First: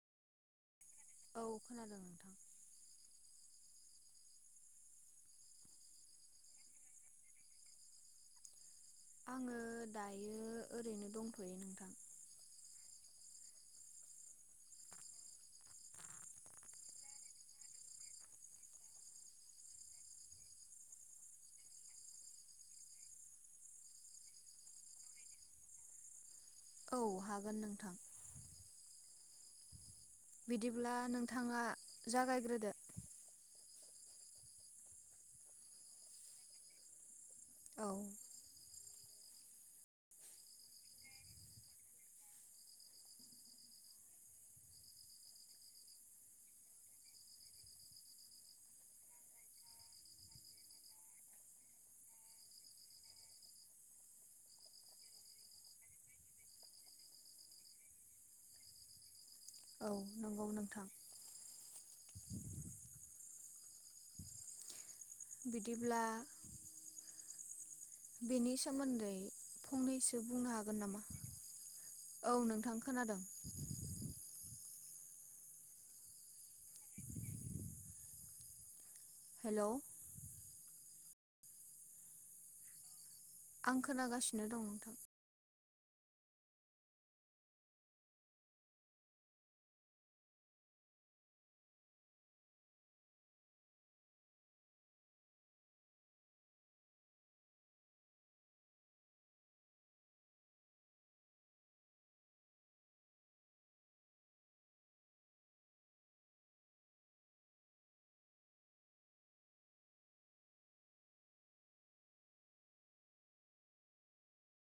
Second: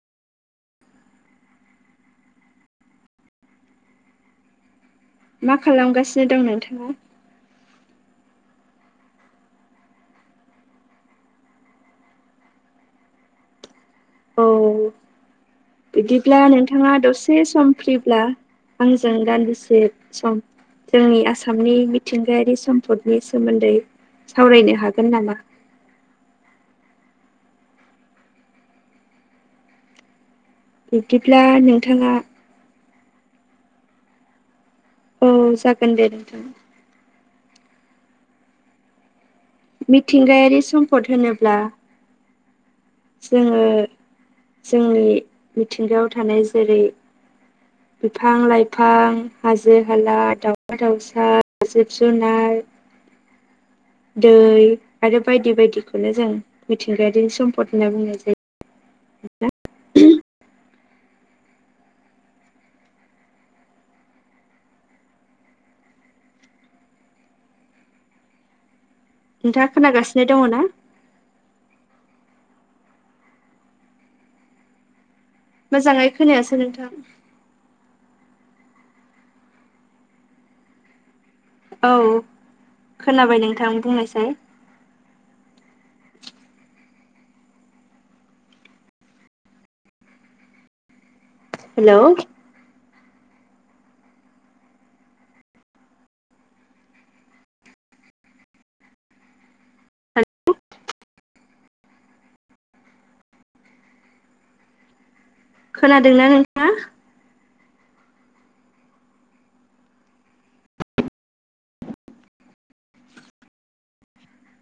औ खोनादों नोंथां मा खालामगासिनो दं नोंथाङा? आङो दायो ओरैनो दंथ'यो नोंथां। औ बिदिब्ला नोंथाङा दसे सम फ्रिब्ला आंजों दान्दिसे सम जोंनि आसामनि मिथिंगायारि सम्पदनि सोमोन्दै सावरायनो हागोन नामा? औ हागोन नोंथां बिदिब्ला बिब्दिब्ला नोंथाङा नोंथाङा जागायग्रोदो। औ जागोन दे नोंथां औ मिथिंगायारि सम्पद होनोब्ला जोङो जोंनि मिथिंगायाव थानाय जेरै [inaudible] बिफां लाइफां, हाजो हाला, दाउला दाउसा जिब जुुनार दै आरो बायदि बायदिखौनो जों मिथिंगायारिनि सम्पद होनना बुंनाय जाय। [inaudible] औ नंगौ नोंथां बिदिब्ला बेनि सोमोन्दै नोंथाङा फंनैसो खोनागासिनो दङ बुंनो ना? हागोन नामा? औ नोंथां खोनादों। मोजाङै खोनायासै नोंथां। हेलौ औ खोनाबाय नोंथां आं बुंनायसै खोनागासिनो दं नथां हेल' खोनादोंना नोंथांआ